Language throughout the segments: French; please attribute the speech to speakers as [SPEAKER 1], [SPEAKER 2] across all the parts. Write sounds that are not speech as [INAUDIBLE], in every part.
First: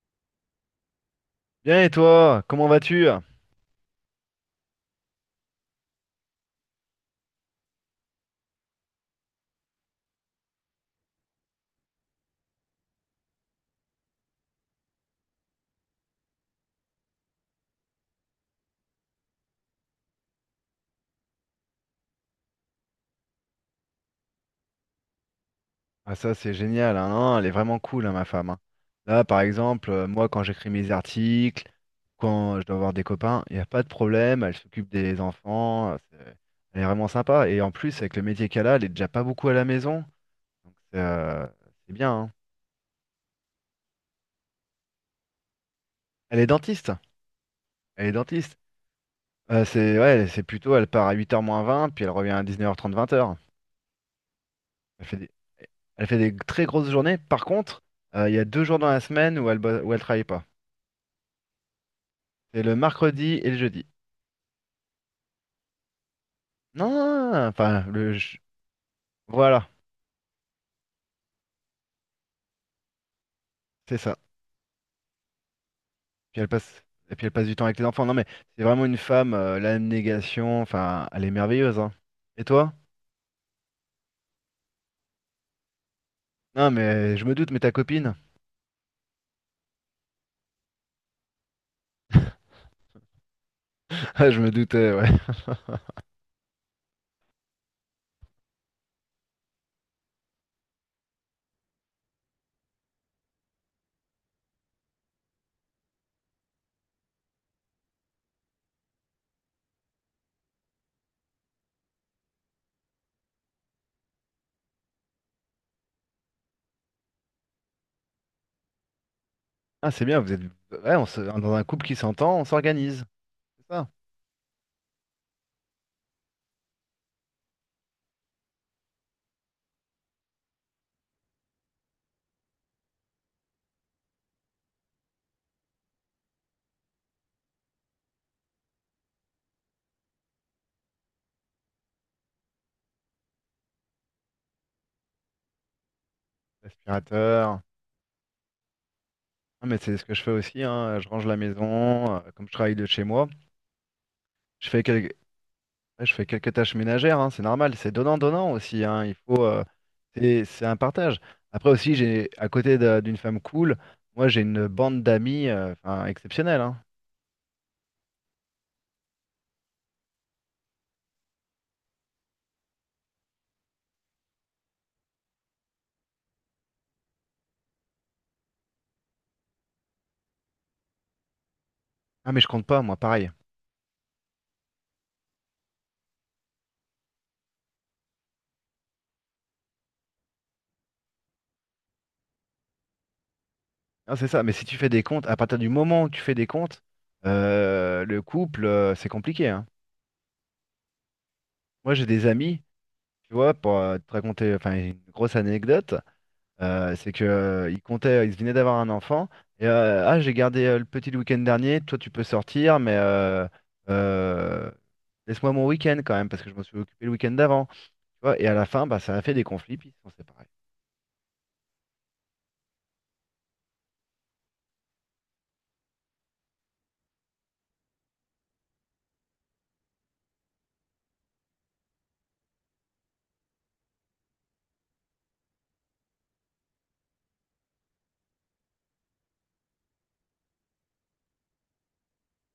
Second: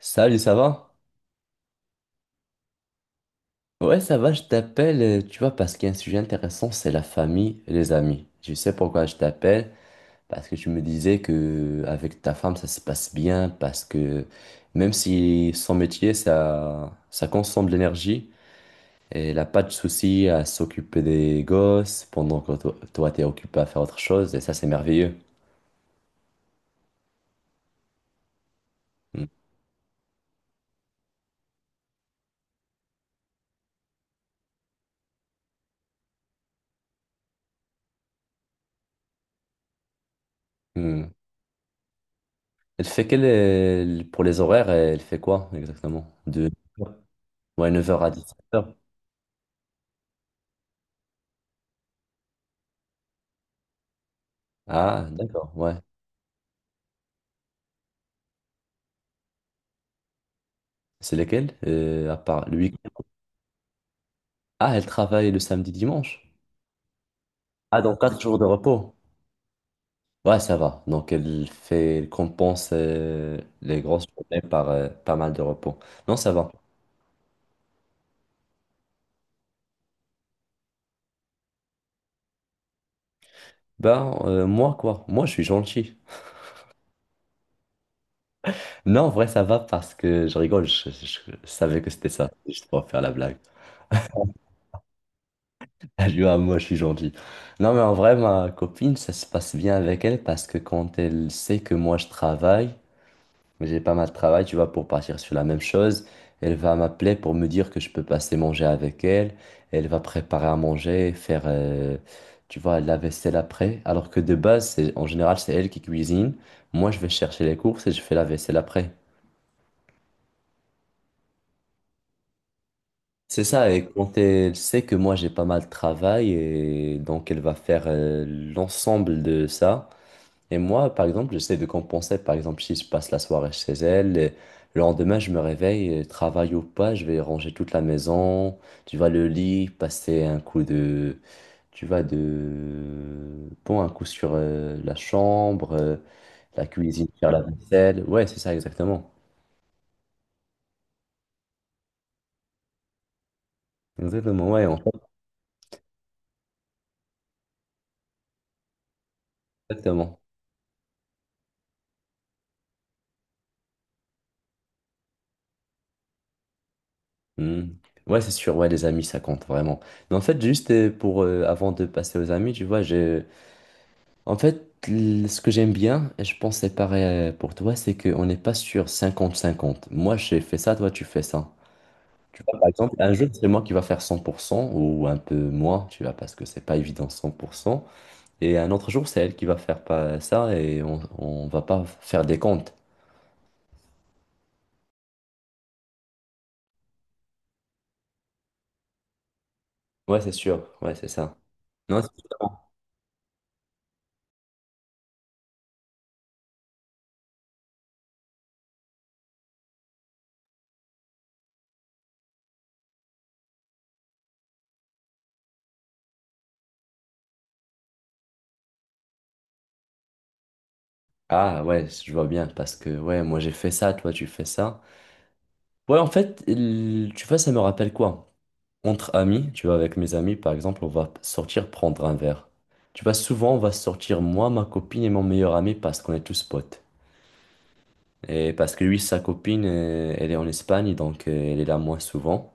[SPEAKER 1] Salut, ça va?
[SPEAKER 2] Bien et toi, comment vas-tu?
[SPEAKER 1] Ouais, ça va, je t'appelle, tu vois, parce qu'il y a un sujet intéressant, c'est la famille et les amis. Je sais pourquoi je t'appelle, parce que tu me disais que avec ta femme, ça se passe bien, parce que même si son métier, ça consomme de l'énergie, et elle n'a pas de souci à s'occuper des gosses pendant que toi, toi, t'es occupé à faire autre chose, et ça, c'est merveilleux.
[SPEAKER 2] Ah, ça c'est génial, hein, non, elle est vraiment cool, hein, ma femme, hein. Là
[SPEAKER 1] Mm.
[SPEAKER 2] par exemple, moi quand j'écris mes articles, quand je dois avoir des copains, il n'y a pas de problème, elle s'occupe des enfants, elle est vraiment sympa. Et en plus avec le métier qu'elle a, elle est déjà pas beaucoup à la maison, donc
[SPEAKER 1] Mm.
[SPEAKER 2] c'est bien, hein.
[SPEAKER 1] Elle fait pour les horaires, elle fait quoi exactement?
[SPEAKER 2] Elle est
[SPEAKER 1] De
[SPEAKER 2] dentiste,
[SPEAKER 1] Ouais, neuf heures
[SPEAKER 2] elle
[SPEAKER 1] à
[SPEAKER 2] est
[SPEAKER 1] 17
[SPEAKER 2] dentiste.
[SPEAKER 1] heures.
[SPEAKER 2] C'est, ouais, c'est plutôt, elle part à 8h moins 20, puis elle revient à 19h30, 20h.
[SPEAKER 1] Ah,
[SPEAKER 2] Elle fait des,
[SPEAKER 1] d'accord, ouais.
[SPEAKER 2] elle fait des très grosses journées. Par contre, il y a 2 jours dans la semaine où où elle travaille pas.
[SPEAKER 1] C'est lesquels, à part le
[SPEAKER 2] C'est le
[SPEAKER 1] week-end?
[SPEAKER 2] mercredi et le jeudi.
[SPEAKER 1] Ah, elle travaille le samedi, dimanche.
[SPEAKER 2] Non, non, non,
[SPEAKER 1] Ah,
[SPEAKER 2] enfin,
[SPEAKER 1] donc
[SPEAKER 2] le...
[SPEAKER 1] quatre jours
[SPEAKER 2] je-
[SPEAKER 1] de repos.
[SPEAKER 2] Voilà,
[SPEAKER 1] Ouais, ça va. Donc, elle compense les
[SPEAKER 2] c'est
[SPEAKER 1] grosses
[SPEAKER 2] ça.
[SPEAKER 1] journées par pas mal de repos. Non, ça
[SPEAKER 2] Puis elle
[SPEAKER 1] va.
[SPEAKER 2] passe... Et puis elle passe du temps avec les enfants. Non, mais c'est vraiment une femme, l'abnégation, enfin, elle est merveilleuse, hein. Et toi?
[SPEAKER 1] Ben, moi, quoi? Moi, je suis gentil.
[SPEAKER 2] Non, mais je me doute, mais ta copine?
[SPEAKER 1] Non, en vrai, ça va parce que je rigole. Je savais que c'était ça.
[SPEAKER 2] [LAUGHS]
[SPEAKER 1] Je pour faire la blague. [LAUGHS]
[SPEAKER 2] Ah, je me doutais, ouais.
[SPEAKER 1] Je dis, ah, moi, je suis gentil. Non, mais en vrai, ma copine, ça se passe bien avec elle parce que quand elle sait que moi, je travaille, mais j'ai pas mal de travail, tu vois, pour partir sur la même chose. Elle va m'appeler pour me dire que je peux passer manger avec elle. Elle va préparer à manger, faire, tu vois, la vaisselle après. Alors que de base, en général, c'est elle qui cuisine. Moi, je vais chercher les courses et je fais la vaisselle après.
[SPEAKER 2] Ah, c'est bien. Vous êtes ouais, on se- dans un couple qui s'entend, on s'organise.
[SPEAKER 1] C'est ça,
[SPEAKER 2] C'est
[SPEAKER 1] et
[SPEAKER 2] ça.
[SPEAKER 1] quand elle sait que moi j'ai pas mal de travail, et donc elle va faire l'ensemble de ça. Et moi, par exemple, j'essaie de compenser. Par exemple, si je passe la soirée chez elle, et le lendemain, je me réveille, et travail ou pas, je vais ranger toute la maison, tu vois, le lit, passer un coup de, tu vois, de, bon, un coup sur la chambre, la cuisine, faire la
[SPEAKER 2] L'aspirateur.
[SPEAKER 1] vaisselle. Ouais, c'est ça, exactement.
[SPEAKER 2] Ah, mais c'est ce que je fais aussi, hein. Je range la maison, comme je travaille de chez moi.
[SPEAKER 1] Exactement, ouais,
[SPEAKER 2] Je
[SPEAKER 1] en
[SPEAKER 2] fais
[SPEAKER 1] fait,
[SPEAKER 2] quel- Ouais, je fais quelques tâches ménagères, hein, c'est normal, c'est donnant-donnant aussi, hein, il faut,
[SPEAKER 1] exactement.
[SPEAKER 2] c'est un partage. Après aussi, j'ai d'une femme cool, moi j'ai une bande d'amis enfin, exceptionnelle, hein.
[SPEAKER 1] Hmm. Ouais, c'est sûr, ouais, les amis, ça compte vraiment. Mais en fait, juste pour, avant de passer aux amis, tu vois, j'ai. En fait, ce que j'aime bien, et je pense que c'est pareil pour toi, c'est qu'on n'est pas sur cinquante-cinquante. Moi, j'ai fait ça, toi, tu fais ça.
[SPEAKER 2] Ah mais
[SPEAKER 1] Tu
[SPEAKER 2] je
[SPEAKER 1] vois,
[SPEAKER 2] compte
[SPEAKER 1] par
[SPEAKER 2] pas,
[SPEAKER 1] exemple,
[SPEAKER 2] moi
[SPEAKER 1] un jour,
[SPEAKER 2] pareil.
[SPEAKER 1] c'est moi qui va faire 100% ou un peu moins, tu vois, parce que c'est pas évident 100%. Et un autre jour, c'est elle qui va faire pas ça et on va pas faire des comptes.
[SPEAKER 2] Non, c'est ça, mais si tu fais des comptes, à partir du moment où tu fais des comptes, le couple, c'est compliqué, hein.
[SPEAKER 1] Ouais, c'est sûr. Ouais, c'est ça.
[SPEAKER 2] Moi
[SPEAKER 1] Non,
[SPEAKER 2] j'ai
[SPEAKER 1] c'est
[SPEAKER 2] des amis,
[SPEAKER 1] différent.
[SPEAKER 2] tu vois, pour te raconter enfin, une grosse anecdote. C'est que il comptait, il venait d'avoir un enfant. Et, ah, j'ai gardé le petit le week-end dernier. Toi, tu peux sortir, mais euh, laisse-moi mon week-end quand même, parce que je m'en suis occupé le week-end d'avant. Tu vois, et à la fin, bah, ça a fait des conflits, puis ils se sont séparés.
[SPEAKER 1] Ah ouais, je vois bien parce que ouais, moi j'ai fait ça, toi tu fais ça. Ouais, en fait, tu vois, ça me rappelle quoi? Entre amis, tu vois, avec mes amis, par exemple, on va sortir prendre un verre. Tu vois, souvent, on va sortir moi, ma copine et mon meilleur ami parce qu'on est tous potes. Et parce que lui, sa copine, elle est en Espagne, donc elle est là moins souvent.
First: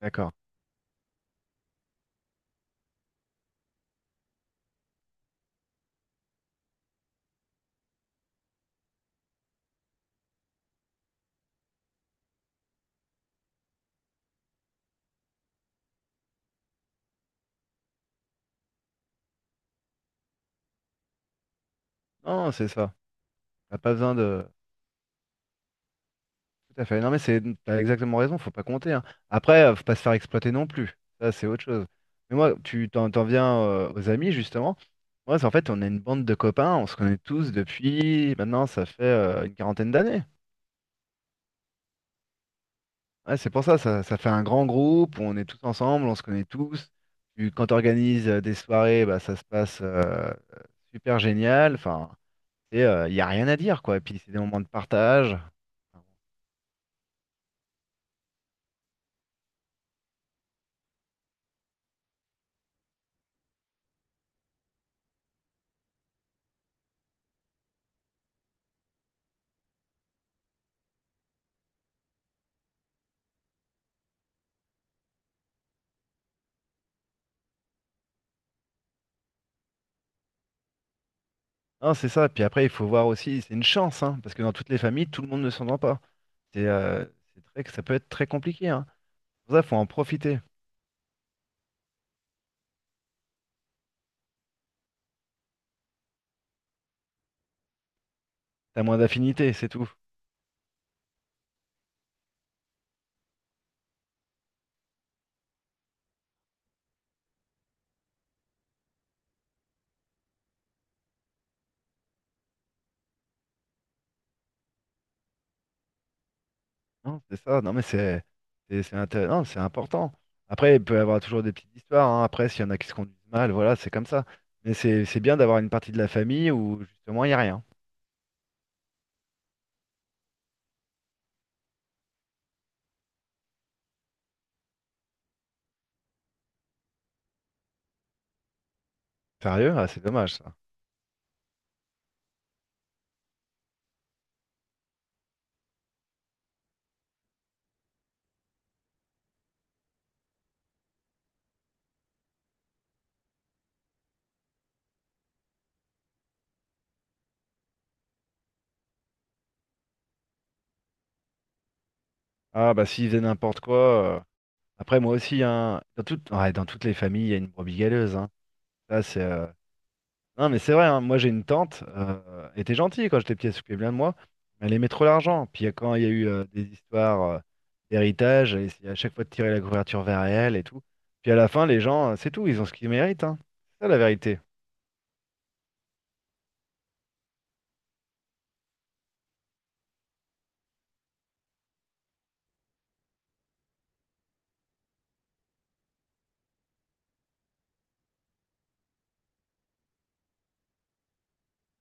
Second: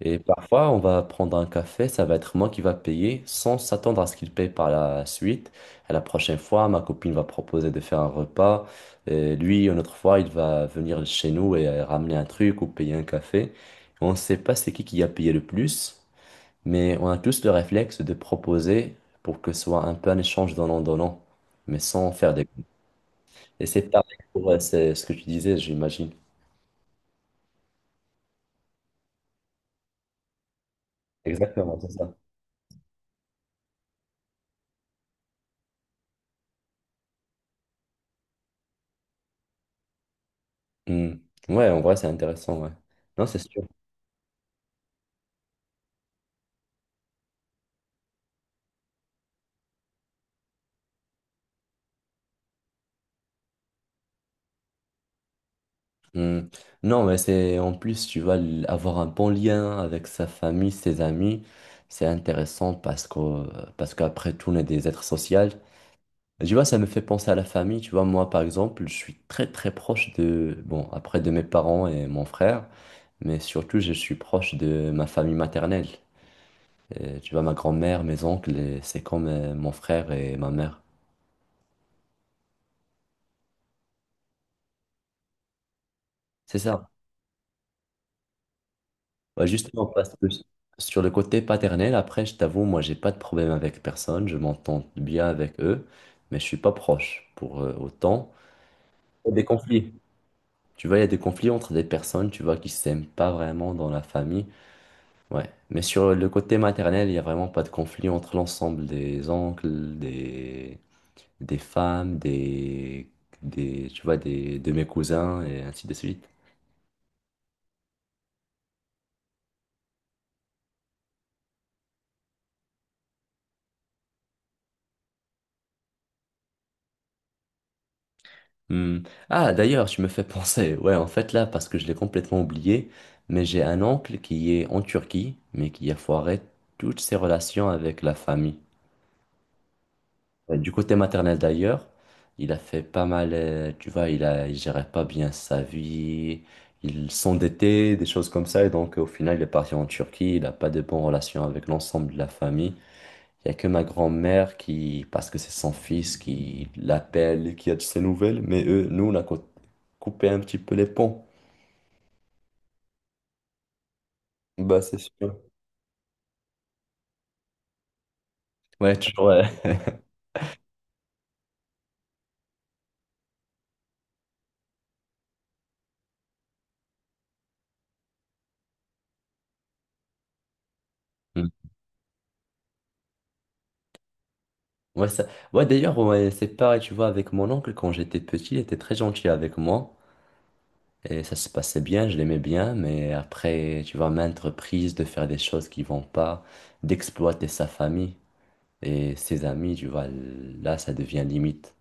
[SPEAKER 1] Et
[SPEAKER 2] D'accord.
[SPEAKER 1] parfois, on va prendre un café, ça va être moi qui va payer sans s'attendre à ce qu'il paye par la suite. À la prochaine fois, ma copine va proposer de faire un repas. Et lui, une autre fois, il va venir chez nous et ramener un truc ou payer un café. On ne sait pas c'est qui a payé le plus. Mais on a tous le réflexe de proposer pour que ce soit un peu un échange donnant-donnant, mais sans faire des.
[SPEAKER 2] Non, c'est ça.
[SPEAKER 1] Et
[SPEAKER 2] T'as
[SPEAKER 1] c'est
[SPEAKER 2] pas besoin
[SPEAKER 1] pareil
[SPEAKER 2] de.
[SPEAKER 1] pour c'est ce que tu disais, j'imagine.
[SPEAKER 2] Tout à fait. Non, mais t'as exactement raison, faut pas compter, hein. Après, faut pas se faire exploiter non plus. Ça, c'est autre
[SPEAKER 1] Exactement,
[SPEAKER 2] chose.
[SPEAKER 1] c'est ça.
[SPEAKER 2] Mais moi, tu t'en viens aux amis, justement. Moi, en fait, on est une bande de copains, on se connaît tous depuis maintenant, ça fait une quarantaine d'années.
[SPEAKER 1] Hmm. Ouais, en vrai, c'est intéressant, ouais. Non,
[SPEAKER 2] Ouais,
[SPEAKER 1] c'est
[SPEAKER 2] c'est pour
[SPEAKER 1] sûr.
[SPEAKER 2] ça, ça fait un grand groupe, on est tous ensemble, on se connaît tous. Quand tu organises des soirées, bah, ça se passe super génial. Enfin, il n'y a rien à dire, quoi. Et puis, c'est des moments de partage.
[SPEAKER 1] Hmm. Non, mais c'est en plus, tu vas avoir un bon lien avec sa famille, ses amis. C'est intéressant parce qu'après tout, on est des êtres sociaux. Tu vois, ça me fait penser à la famille. Tu vois, moi, par exemple, je suis très, très proche de, bon, après de mes parents et mon frère, mais surtout, je suis proche de ma famille maternelle. Tu vois, ma grand-mère, mes oncles, et c'est comme mon frère et ma mère.
[SPEAKER 2] Non, c'est ça. Puis après, il faut voir aussi, c'est une chance, hein, parce que dans toutes les familles, tout le monde ne s'entend pas.
[SPEAKER 1] C'est
[SPEAKER 2] C'est
[SPEAKER 1] ça.
[SPEAKER 2] euh, c'est très, ça peut être très compliqué, hein.
[SPEAKER 1] Ouais,
[SPEAKER 2] Pour ça, faut
[SPEAKER 1] justement,
[SPEAKER 2] en
[SPEAKER 1] parce que
[SPEAKER 2] profiter.
[SPEAKER 1] sur le côté paternel, après, je t'avoue, moi, j'ai pas de problème avec personne. Je m'entends bien avec eux, mais je suis pas proche pour autant.
[SPEAKER 2] T'as moins
[SPEAKER 1] Il y a des
[SPEAKER 2] d'affinité, c'est tout.
[SPEAKER 1] conflits. Tu vois, il y a des conflits entre des personnes, tu vois, qui s'aiment pas vraiment dans la famille. Ouais. Mais sur le côté maternel, il n'y a vraiment pas de conflit entre l'ensemble des oncles, des femmes, tu vois, de mes cousins et ainsi de suite.
[SPEAKER 2] Non, c'est ça. Non, mais non, c'est important. Après, il peut y avoir toujours des petites histoires, hein. Après, s'il y en a qui se conduisent mal, voilà, c'est comme ça. Mais c'est bien d'avoir une partie de la famille où justement il n'y a rien.
[SPEAKER 1] Hmm. Ah, d'ailleurs, tu me fais penser. Ouais, en fait, là, parce que je l'ai complètement oublié, mais j'ai un oncle qui est en Turquie, mais qui a foiré toutes ses relations avec la famille.
[SPEAKER 2] Sérieux? Ah, c'est dommage ça.
[SPEAKER 1] Du côté maternel d'ailleurs, il a fait pas mal, tu vois, il gérait pas bien sa vie, il s'endettait, des choses comme ça, et donc au final il est parti en Turquie, il n'a pas de bonnes relations avec l'ensemble de la famille. Il n'y a que ma grand-mère qui, parce que c'est son fils, qui l'appelle, qui a de ses nouvelles, mais eux, nous, on a coupé un petit peu les ponts.
[SPEAKER 2] Ah bah s'ils faisaient n'importe quoi. euh,
[SPEAKER 1] Bah c'est
[SPEAKER 2] Après moi
[SPEAKER 1] sûr.
[SPEAKER 2] aussi, hein, dans toutes, ouais, dans toutes les familles, il y a une brebis galeuse, hein.
[SPEAKER 1] Ouais,
[SPEAKER 2] Ça, c'est
[SPEAKER 1] toujours. Ouais.
[SPEAKER 2] Non, mais c'est vrai, hein, moi j'ai une tante, elle était gentille quand j'étais petit, elle s'occupait bien de moi, mais elle aimait trop l'argent. Puis, quand il y a eu des histoires d'héritage, elle essayait à chaque fois de tirer la couverture vers elle et tout. Puis à la
[SPEAKER 1] Mm.
[SPEAKER 2] fin, les gens, c'est tout, ils ont ce qu'ils méritent, hein. C'est ça la vérité.
[SPEAKER 1] Ouais, ouais, d'ailleurs, ouais, c'est pareil, tu vois, avec mon oncle, quand j'étais petit, il était très gentil avec moi. Et ça se passait bien, je l'aimais bien, mais après, tu vois, maintes reprises de faire des choses qui vont pas, d'exploiter sa famille et ses amis, tu vois, là, ça devient limite.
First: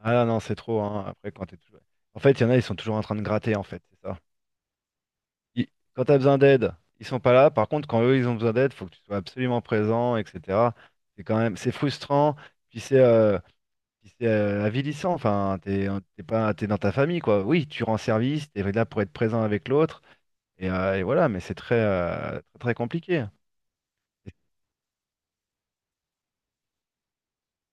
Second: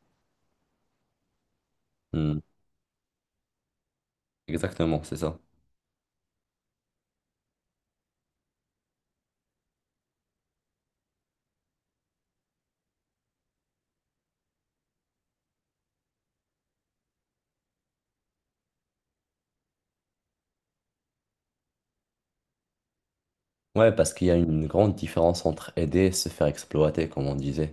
[SPEAKER 2] Ah non, c'est trop, hein, après quand t'es toujours... En fait,
[SPEAKER 1] Hmm.
[SPEAKER 2] il y en a, ils sont toujours en train de gratter, en fait, c'est ça.
[SPEAKER 1] Exactement, c'est ça.
[SPEAKER 2] Ils- Quand t'as besoin d'aide, ils sont pas là. Par contre, quand eux, ils ont besoin d'aide, faut que tu sois absolument présent, etc. C'est quand même, c'est frustrant. Puis c'est... euh, Puis c'est avilissant, enfin, t'es pas, t'es dans ta famille, quoi. Oui, tu rends service, t'es là pour être présent avec l'autre, et voilà, mais c'est très, très compliqué.
[SPEAKER 1] Ouais, parce qu'il y a
[SPEAKER 2] Et,
[SPEAKER 1] une grande différence entre aider et se faire exploiter, comme on disait.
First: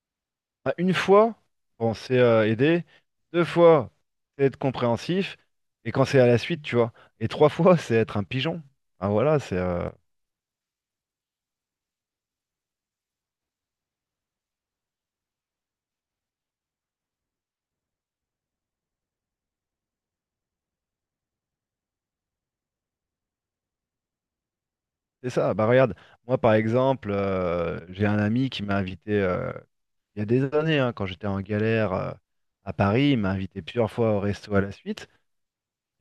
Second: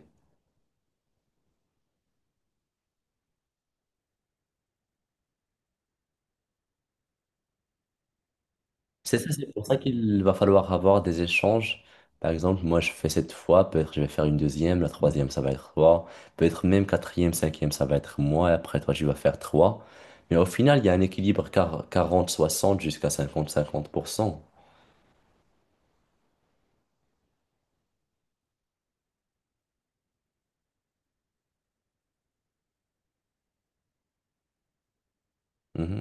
[SPEAKER 2] bah, une fois, bon, c'est aider, 2 fois, c'est être compréhensif, et quand c'est à la suite, tu vois, et 3 fois, [LAUGHS] c'est être un pigeon. Ah
[SPEAKER 1] C'est ça,
[SPEAKER 2] voilà,
[SPEAKER 1] c'est pour ça qu'il va falloir avoir des échanges. Par exemple, moi, je fais cette fois, peut-être je vais faire une deuxième, la troisième, ça va être toi, peut-être même quatrième, cinquième, ça va être moi, et après toi, tu vas faire trois. Mais au final, il y a un équilibre 40-60 jusqu'à 50-50%.
[SPEAKER 2] c'est ça. Bah regarde, moi par exemple, j'ai un ami qui m'a invité il y a des années, hein, quand j'étais en galère à Paris, il m'a invité plusieurs fois au resto à la suite.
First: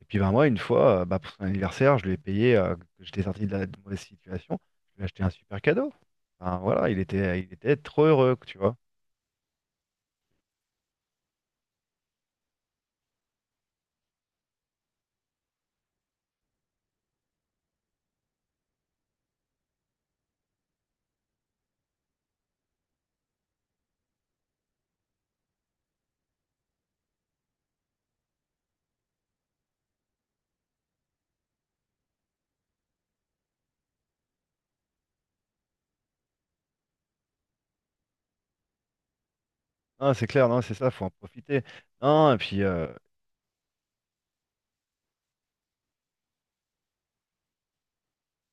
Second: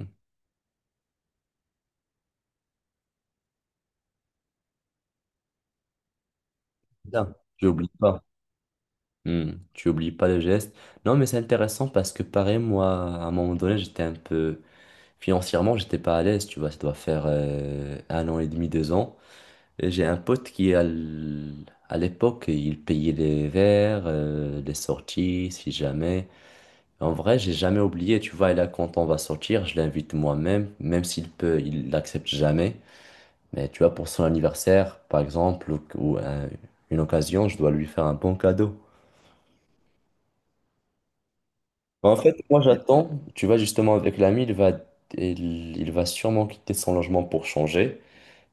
[SPEAKER 2] Et puis ben moi, une fois, bah, pour son anniversaire, je lui ai payé, que j'étais sorti de mauvaise situation, je lui ai acheté un super cadeau. Enfin, voilà, il
[SPEAKER 1] Bien.
[SPEAKER 2] était, il
[SPEAKER 1] Tu
[SPEAKER 2] était
[SPEAKER 1] n'oublies
[SPEAKER 2] trop
[SPEAKER 1] pas.
[SPEAKER 2] heureux, tu vois.
[SPEAKER 1] Hmm. Tu oublies pas le geste. Non, mais c'est intéressant parce que pareil, moi, à un moment donné, j'étais un peu. Financièrement, j'étais pas à l'aise, tu vois, ça doit faire un an et demi, deux ans. J'ai un pote qui, à l'époque, il payait les verres, les sorties, si jamais. En vrai, j'ai jamais oublié, tu vois, et là, quand on va sortir, je l'invite moi-même, même s'il peut, il l'accepte jamais. Mais tu vois, pour son anniversaire, par exemple, une occasion, je dois lui faire un bon cadeau.
[SPEAKER 2] Non, c'est clair, non, c'est ça, faut en profiter.
[SPEAKER 1] En
[SPEAKER 2] Non,
[SPEAKER 1] fait,
[SPEAKER 2] et
[SPEAKER 1] moi,
[SPEAKER 2] puis.
[SPEAKER 1] j'attends, tu vois, justement, avec l'ami, il va sûrement quitter son logement pour changer.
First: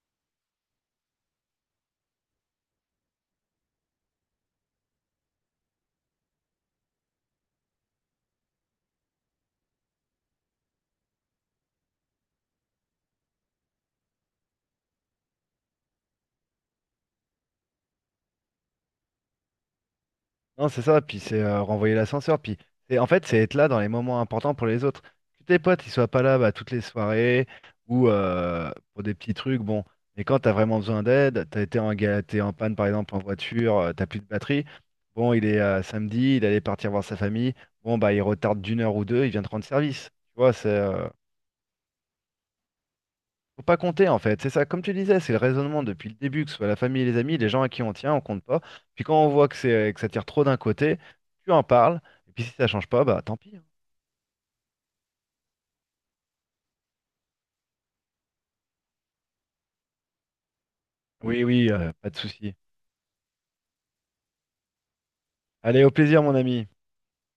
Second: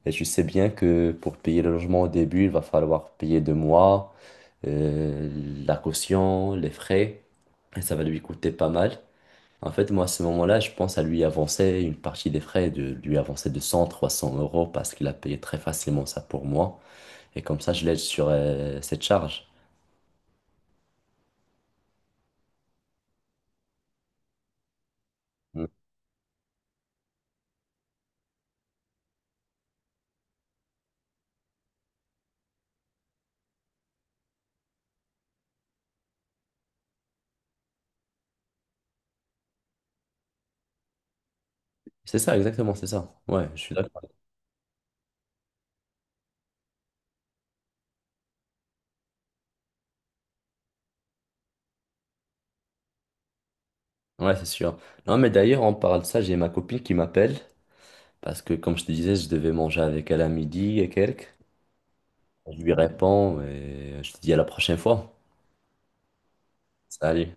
[SPEAKER 1] Et tu sais bien que pour payer le logement au début, il va falloir payer deux mois. La caution, les frais, et ça va lui coûter pas mal. En fait, moi, à ce moment-là, je pense à lui avancer une partie des frais, de lui avancer de 100, 300 € parce qu'il a payé très facilement ça pour moi. Et comme ça, je l'aide sur cette charge.
[SPEAKER 2] Non, c'est ça, puis c'est renvoyer l'ascenseur, puis c'est en fait c'est être là dans les moments importants pour les autres. Que tes
[SPEAKER 1] Mm.
[SPEAKER 2] potes ils soient pas là bah, toutes les soirées ou pour des petits trucs, bon, mais quand t'as vraiment besoin d'aide, t'as été en galère, t'es en panne par exemple en voiture, t'as plus de batterie, bon il est samedi, il allait partir voir sa famille, bon bah il retarde d'une heure ou deux, il vient te rendre service. Tu vois, c'est
[SPEAKER 1] C'est ça, exactement, c'est ça. Ouais, je
[SPEAKER 2] faut
[SPEAKER 1] suis
[SPEAKER 2] pas
[SPEAKER 1] d'accord.
[SPEAKER 2] compter en fait, c'est ça, comme tu disais, c'est le raisonnement depuis le début, que ce soit la famille et les amis, les gens à qui on tient, on compte pas. Puis quand on voit que c'est que ça tire trop d'un côté, tu en parles, et puis si ça change pas, bah tant pis, hein.
[SPEAKER 1] Ouais, c'est sûr. Non, mais d'ailleurs, on parle de ça, j'ai ma copine qui m'appelle parce que, comme je te disais, je devais manger avec elle à midi et quelques.
[SPEAKER 2] Oui, oui, pas de souci.
[SPEAKER 1] Je lui réponds et je te dis à la prochaine fois.
[SPEAKER 2] Allez, au plaisir mon ami.
[SPEAKER 1] Salut.